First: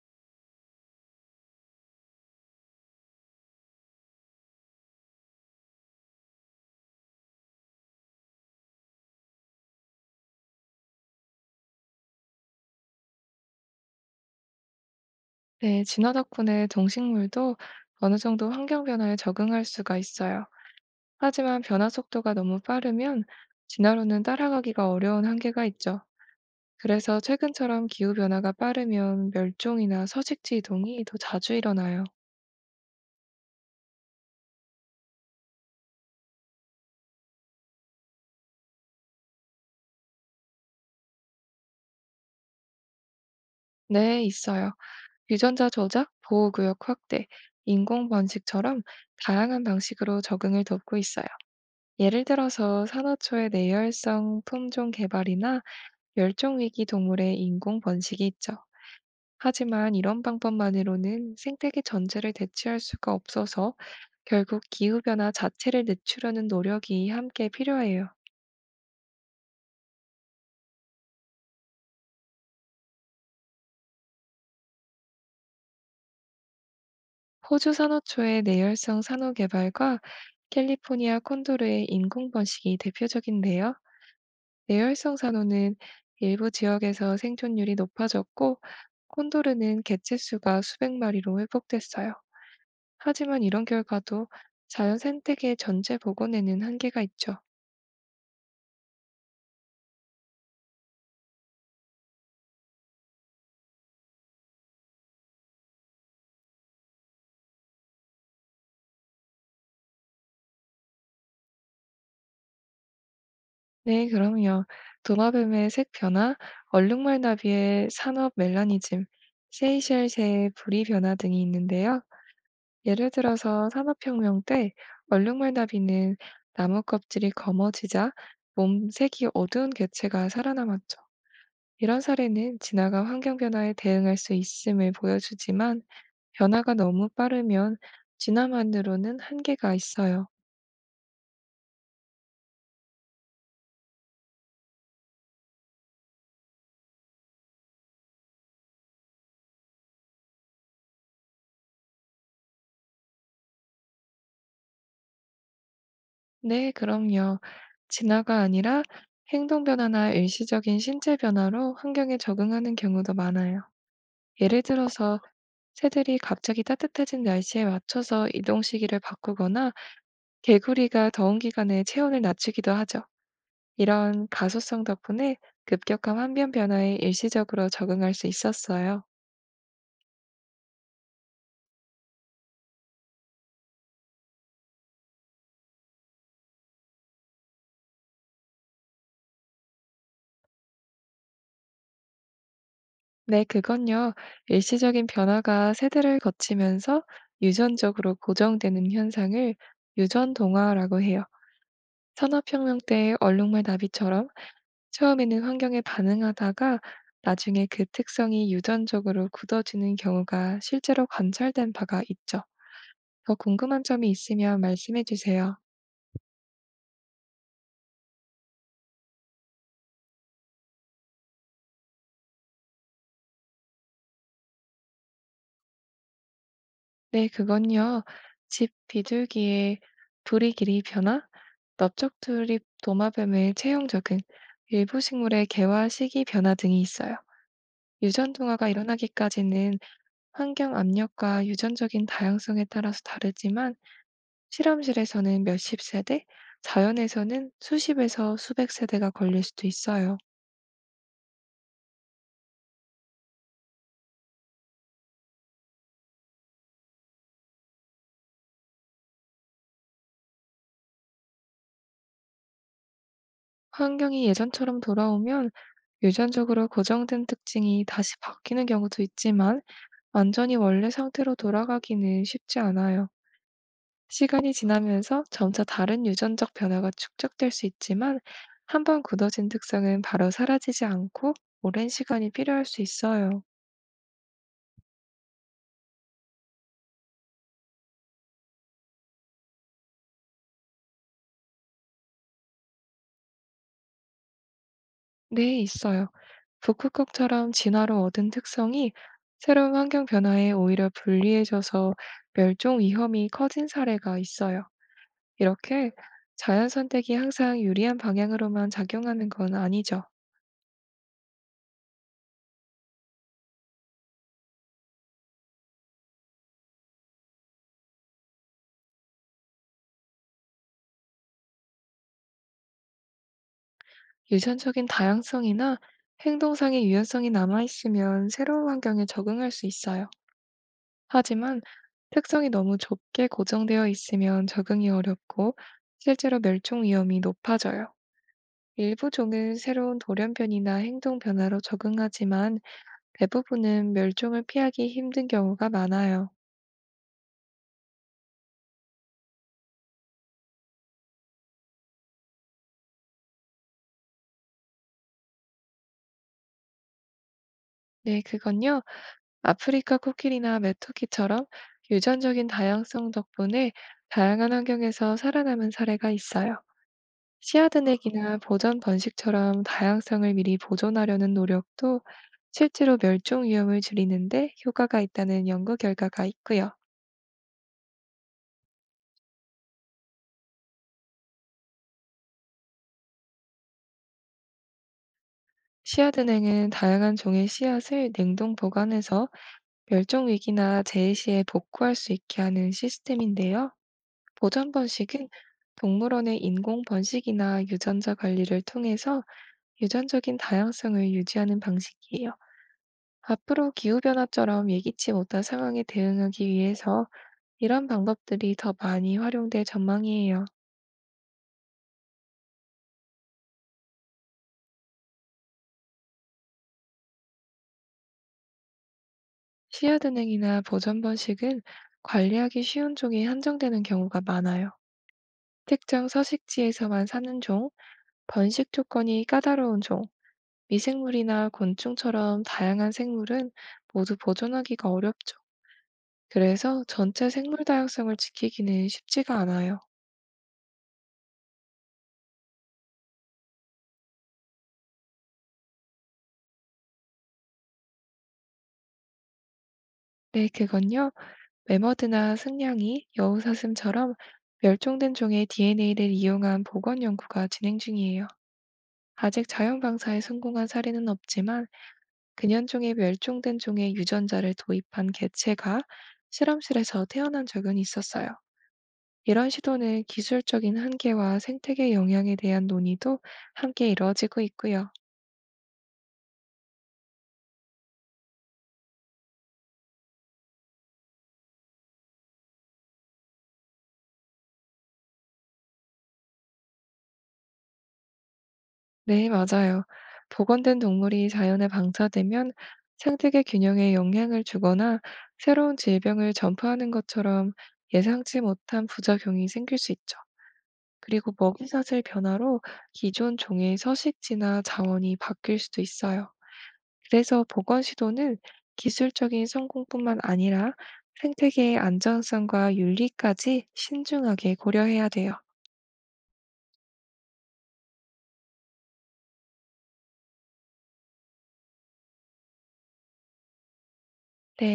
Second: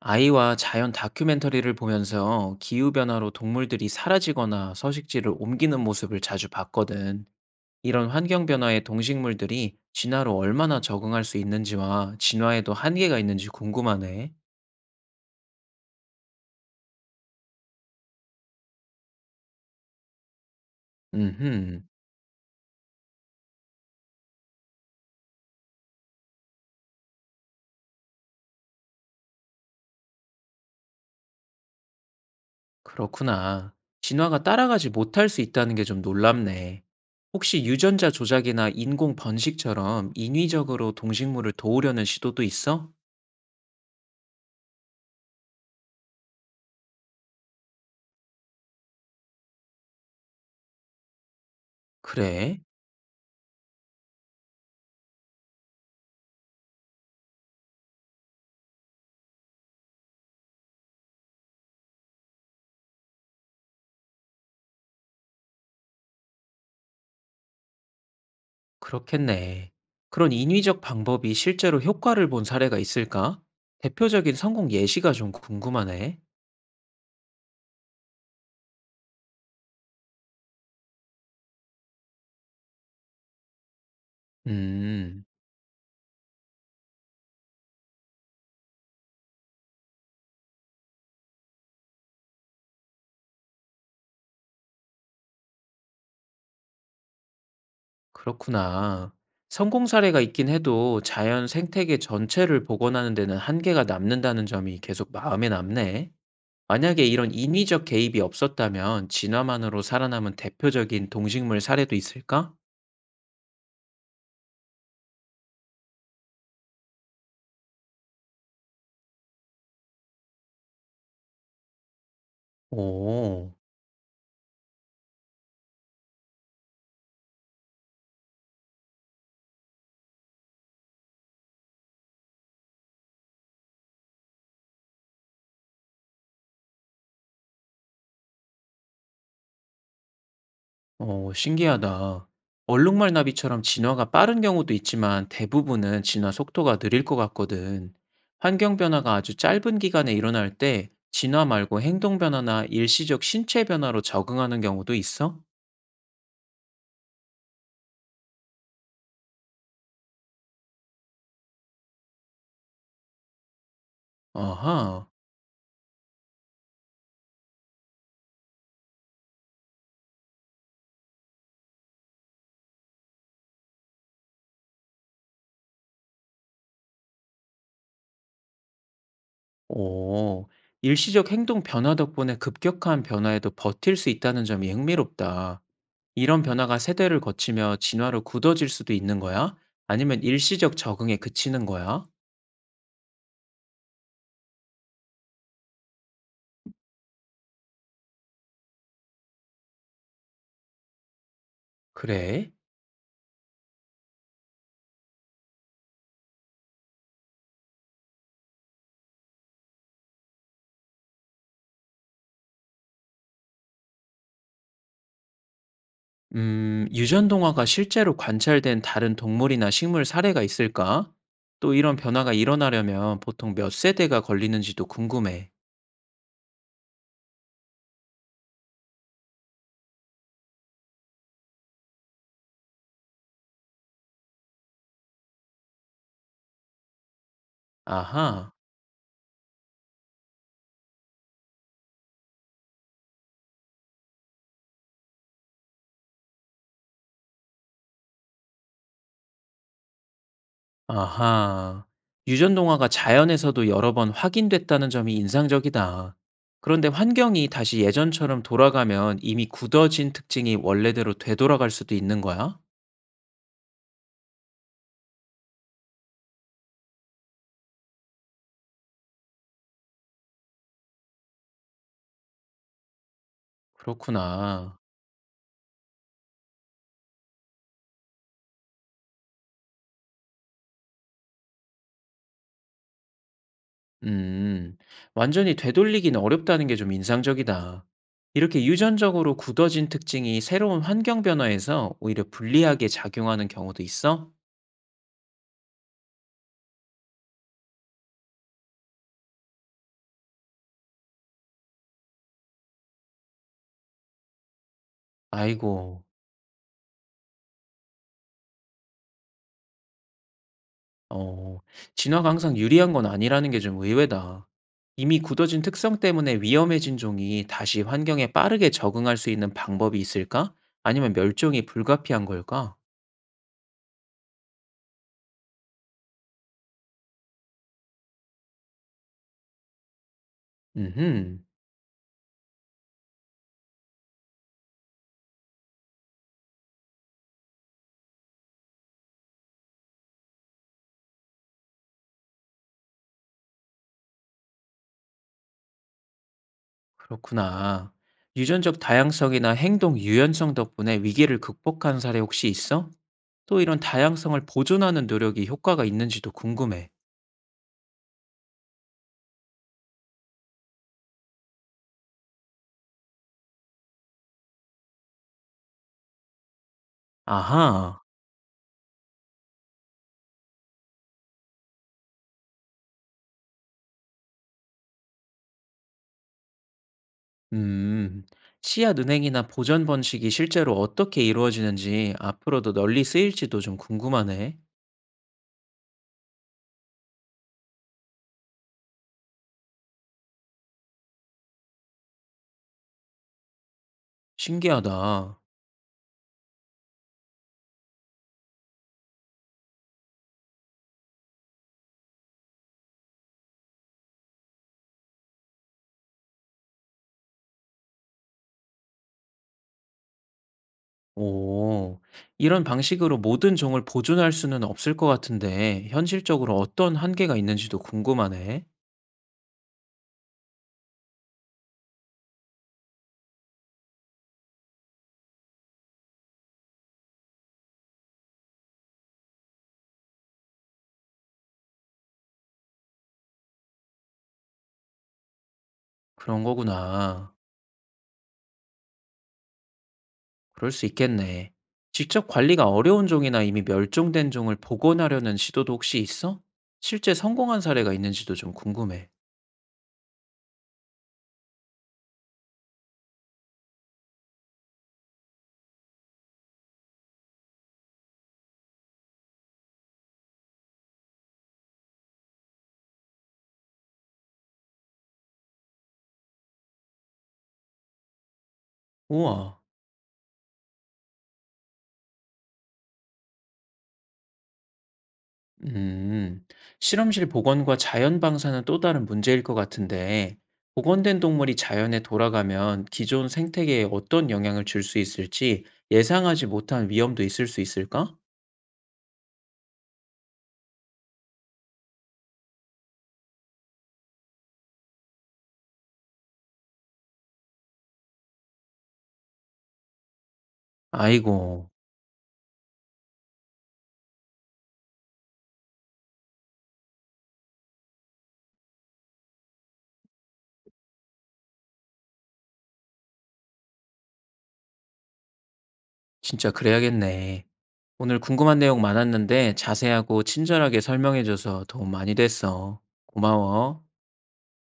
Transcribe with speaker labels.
Speaker 1: 아이와 자연 다큐멘터리를 보면서 기후변화로 동물들이 사라지거나 서식지를 옮기는 모습을 자주 봤거든. 이런 환경변화에 동식물들이 진화로 얼마나 적응할 수 있는지와 진화에도 한계가 있는지 궁금하네.
Speaker 2: 네, 진화 덕분에 동식물도 어느 정도 환경 변화에 적응할 수가 있어요. 하지만
Speaker 1: 음흠.
Speaker 2: 변화 속도가 너무 빠르면 진화로는 따라가기가 어려운 한계가 있죠. 그래서 최근처럼 기후 변화가 빠르면 멸종이나 서식지 이동이 더 자주 일어나요.
Speaker 1: 그렇구나. 진화가 따라가지 못할 수 있다는 게 좀 놀랍네. 혹시 유전자 조작이나 인공 번식처럼 인위적으로 동식물을 도우려는 시도도 있어?
Speaker 2: 네, 있어요. 유전자 조작, 보호구역 확대, 인공 번식처럼 다양한 방식으로 적응을 돕고 있어요. 예를
Speaker 1: 그래?
Speaker 2: 들어서 산호초의 내열성 품종 개발이나 멸종 위기 동물의 인공 번식이 있죠. 하지만 이런 방법만으로는 생태계 전체를 대체할 수가 없어서 결국 기후변화 자체를 늦추려는 노력이 함께 필요해요.
Speaker 1: 그렇겠네. 그런 인위적 방법이 실제로 효과를 본 사례가 있을까? 대표적인 성공 예시가 좀 궁금하네.
Speaker 2: 호주 산호초의 내열성 산호 개발과 캘리포니아 콘도르의 인공 번식이 대표적인데요. 내열성
Speaker 1: 음.
Speaker 2: 산호는 일부 지역에서 생존율이 높아졌고 콘도르는 개체수가 수백 마리로 회복됐어요. 하지만 이런 결과도 자연 생태계 전체 복원에는 한계가 있죠.
Speaker 1: 그렇구나. 성공 사례가 있긴 해도 자연 생태계 전체를 복원하는 데는 한계가 남는다는 점이 계속 마음에 남네. 만약에 이런 인위적 개입이 없었다면 진화만으로 살아남은 대표적인 동식물 사례도 있을까?
Speaker 2: 네, 그럼요. 도마뱀의 색 변화, 얼룩말나비의 산업 멜라니즘, 세이셸 새의 부리 변화 등이 있는데요. 예를
Speaker 1: 오.
Speaker 2: 들어서 산업혁명 때 얼룩말나비는 나무 껍질이 검어지자 몸 색이 어두운 개체가 살아남았죠. 이런 사례는 진화가 환경 변화에 대응할 수 있음을 보여주지만 변화가 너무 빠르면 진화만으로는 한계가 있어요.
Speaker 1: 어 신기하다. 얼룩말 나비처럼 진화가 빠른 경우도 있지만 대부분은 진화 속도가 느릴 것 같거든. 환경 변화가 아주 짧은 기간에 일어날 때 진화 말고 행동 변화나 일시적 신체 변화로 적응하는 경우도 있어?
Speaker 2: 네, 그럼요. 진화가 아니라 행동 변화나 일시적인 신체 변화로 환경에 적응하는 경우도 많아요. 예를
Speaker 1: 아하.
Speaker 2: 들어서 새들이 갑자기 따뜻해진 날씨에 맞춰서 이동 시기를 바꾸거나 개구리가 더운 기간에 체온을 낮추기도 하죠. 이런 가소성 덕분에 급격한 환경 변화에 일시적으로 적응할 수 있었어요.
Speaker 1: 오. 일시적 행동 변화 덕분에 급격한 변화에도 버틸 수 있다는 점이 흥미롭다. 이런 변화가 세대를 거치며 진화로 굳어질 수도 있는 거야? 아니면 일시적 적응에 그치는 거야?
Speaker 2: 네, 그건요. 일시적인 변화가 새들을 거치면서 유전적으로 고정되는 현상을 유전 동화라고 해요.
Speaker 1: 그래?
Speaker 2: 산업혁명 때 얼룩말 나비처럼 처음에는 환경에 반응하다가 나중에 그 특성이 유전적으로 굳어지는 경우가 실제로 관찰된 바가 있죠. 더 궁금한 점이 있으면 말씀해 주세요.
Speaker 1: 유전동화가 실제로 관찰된 다른 동물이나 식물 사례가 있을까? 또 이런 변화가 일어나려면 보통 몇 세대가 걸리는지도 궁금해.
Speaker 2: 네, 그건요. 집 비둘기의 부리 길이 변화, 넓적두립 도마뱀의 체형 적응, 일부 식물의 개화 시기 변화 등이 있어요. 유전
Speaker 1: 아하,
Speaker 2: 동화가 일어나기까지는 환경 압력과 유전적인 다양성에 따라서 다르지만 실험실에서는 몇 십 세대, 자연에서는 수십에서 수백 세대가 걸릴 수도 있어요.
Speaker 1: 아하. 유전동화가 자연에서도 여러 번 확인됐다는 점이 인상적이다. 그런데 환경이 다시 예전처럼 돌아가면 이미 굳어진 특징이 원래대로 되돌아갈 수도 있는 거야?
Speaker 2: 환경이 예전처럼 돌아오면 유전적으로 고정된 특징이 다시 바뀌는 경우도 있지만 완전히 원래 상태로 돌아가기는 쉽지 않아요. 시간이
Speaker 1: 그렇구나.
Speaker 2: 지나면서 점차 다른 유전적 변화가 축적될 수 있지만 한 번 굳어진 특성은 바로 사라지지 않고 오랜 시간이 필요할 수 있어요.
Speaker 1: 음. 완전히 되돌리기는 어렵다는 게 좀 인상적이다. 이렇게 유전적으로 굳어진 특징이 새로운 환경 변화에서 오히려 불리하게 작용하는 경우도 있어?
Speaker 2: 네, 있어요. 북극곰처럼 진화로 얻은 특성이 새로운 환경 변화에 오히려 불리해져서 멸종 위험이 커진 사례가 있어요. 이렇게
Speaker 1: 아이고.
Speaker 2: 자연 선택이 항상 유리한 방향으로만 작용하는 건 아니죠.
Speaker 1: 어. 진화가 항상 유리한 건 아니라는 게 좀 의외다. 이미 굳어진 특성 때문에 위험해진 종이 다시 환경에 빠르게 적응할 수 있는 방법이 있을까? 아니면 멸종이 불가피한 걸까?
Speaker 2: 유전적인 다양성이나 행동상의 유연성이 남아있으면 새로운 환경에 적응할 수 있어요.
Speaker 1: 음흠.
Speaker 2: 하지만 특성이 너무 좁게 고정되어 있으면 적응이 어렵고 실제로 멸종 위험이 높아져요. 일부 종은 새로운 돌연변이나 행동 변화로 적응하지만 대부분은 멸종을 피하기 힘든 경우가 많아요.
Speaker 1: 그렇구나. 유전적 다양성이나 행동 유연성 덕분에 위기를 극복한 사례 혹시 있어? 또 이런 다양성을 보존하는 노력이 효과가 있는지도 궁금해.
Speaker 2: 네, 그건요. 아프리카 코끼리나 메토키처럼 유전적인 다양성 덕분에 다양한 환경에서 살아남은 사례가 있어요.
Speaker 1: 아하.
Speaker 2: 씨앗은행이나 보전 번식처럼 다양성을 미리 보존하려는 노력도 실제로 멸종 위험을 줄이는데 효과가 있다는 연구 결과가 있고요.
Speaker 1: 음, 씨앗 은행이나 보전 번식이 실제로 어떻게 이루어지는지 앞으로도 널리 쓰일지도 좀 궁금하네.
Speaker 2: 씨앗은행은 다양한 종의 씨앗을 냉동 보관해서 멸종 위기나 재해 시에 복구할 수 있게 하는 시스템인데요. 보존 번식은
Speaker 1: 신기하다.
Speaker 2: 동물원의 인공 번식이나 유전자 관리를 통해서 유전적인 다양성을 유지하는 방식이에요. 앞으로 기후변화처럼 예기치 못한 상황에 대응하기 위해서 이런 방법들이 더 많이 활용될 전망이에요.
Speaker 1: 오, 이런 방식으로 모든 종을 보존할 수는 없을 것 같은데, 현실적으로 어떤 한계가 있는지도 궁금하네.
Speaker 2: 씨앗은행이나 보존 번식은 관리하기 쉬운 종이 한정되는 경우가 많아요. 특정 서식지에서만 사는 종, 번식 조건이 까다로운 종, 미생물이나 곤충처럼 다양한 생물은 모두 보존하기가 어렵죠.
Speaker 1: 그런
Speaker 2: 그래서 전체
Speaker 1: 거구나.
Speaker 2: 생물 다양성을 지키기는 쉽지가 않아요.
Speaker 1: 그럴 수 있겠네. 직접 관리가 어려운 종이나 이미 멸종된 종을 복원하려는 시도도 혹시 있어? 실제 성공한 사례가 있는지도 좀 궁금해.
Speaker 2: 네, 그건요. 매머드나 승냥이, 여우사슴처럼 멸종된 종의 DNA를 이용한 복원 연구가 진행 중이에요. 아직 자연 방사에 성공한 사례는 없지만 근현종의 멸종된 종의 유전자를 도입한 개체가 실험실에서 태어난 적은 있었어요. 이런
Speaker 1: 우와.
Speaker 2: 시도는 기술적인 한계와 생태계 영향에 대한 논의도 함께 이루어지고 있고요.
Speaker 1: 음, 실험실 복원과 자연 방사는 또 다른 문제일 것 같은데, 복원된 동물이 자연에 돌아가면 기존 생태계에 어떤 영향을 줄 수 있을지 예상하지 못한 위험도 있을 수 있을까?
Speaker 2: 네, 맞아요. 복원된 동물이 자연에 방사되면 생태계 균형에 영향을 주거나 새로운 질병을 전파하는 것처럼 예상치 못한 부작용이 생길 수 있죠. 그리고
Speaker 1: 아이고.
Speaker 2: 먹이사슬 변화로 기존 종의 서식지나 자원이 바뀔 수도 있어요. 그래서 복원 시도는 기술적인 성공뿐만 아니라 생태계의 안정성과 윤리까지 신중하게 고려해야 돼요.
Speaker 1: 진짜 그래야겠네. 오늘 궁금한 내용 많았는데 자세하고 친절하게 설명해줘서 도움 많이 됐어. 고마워.
Speaker 2: 네.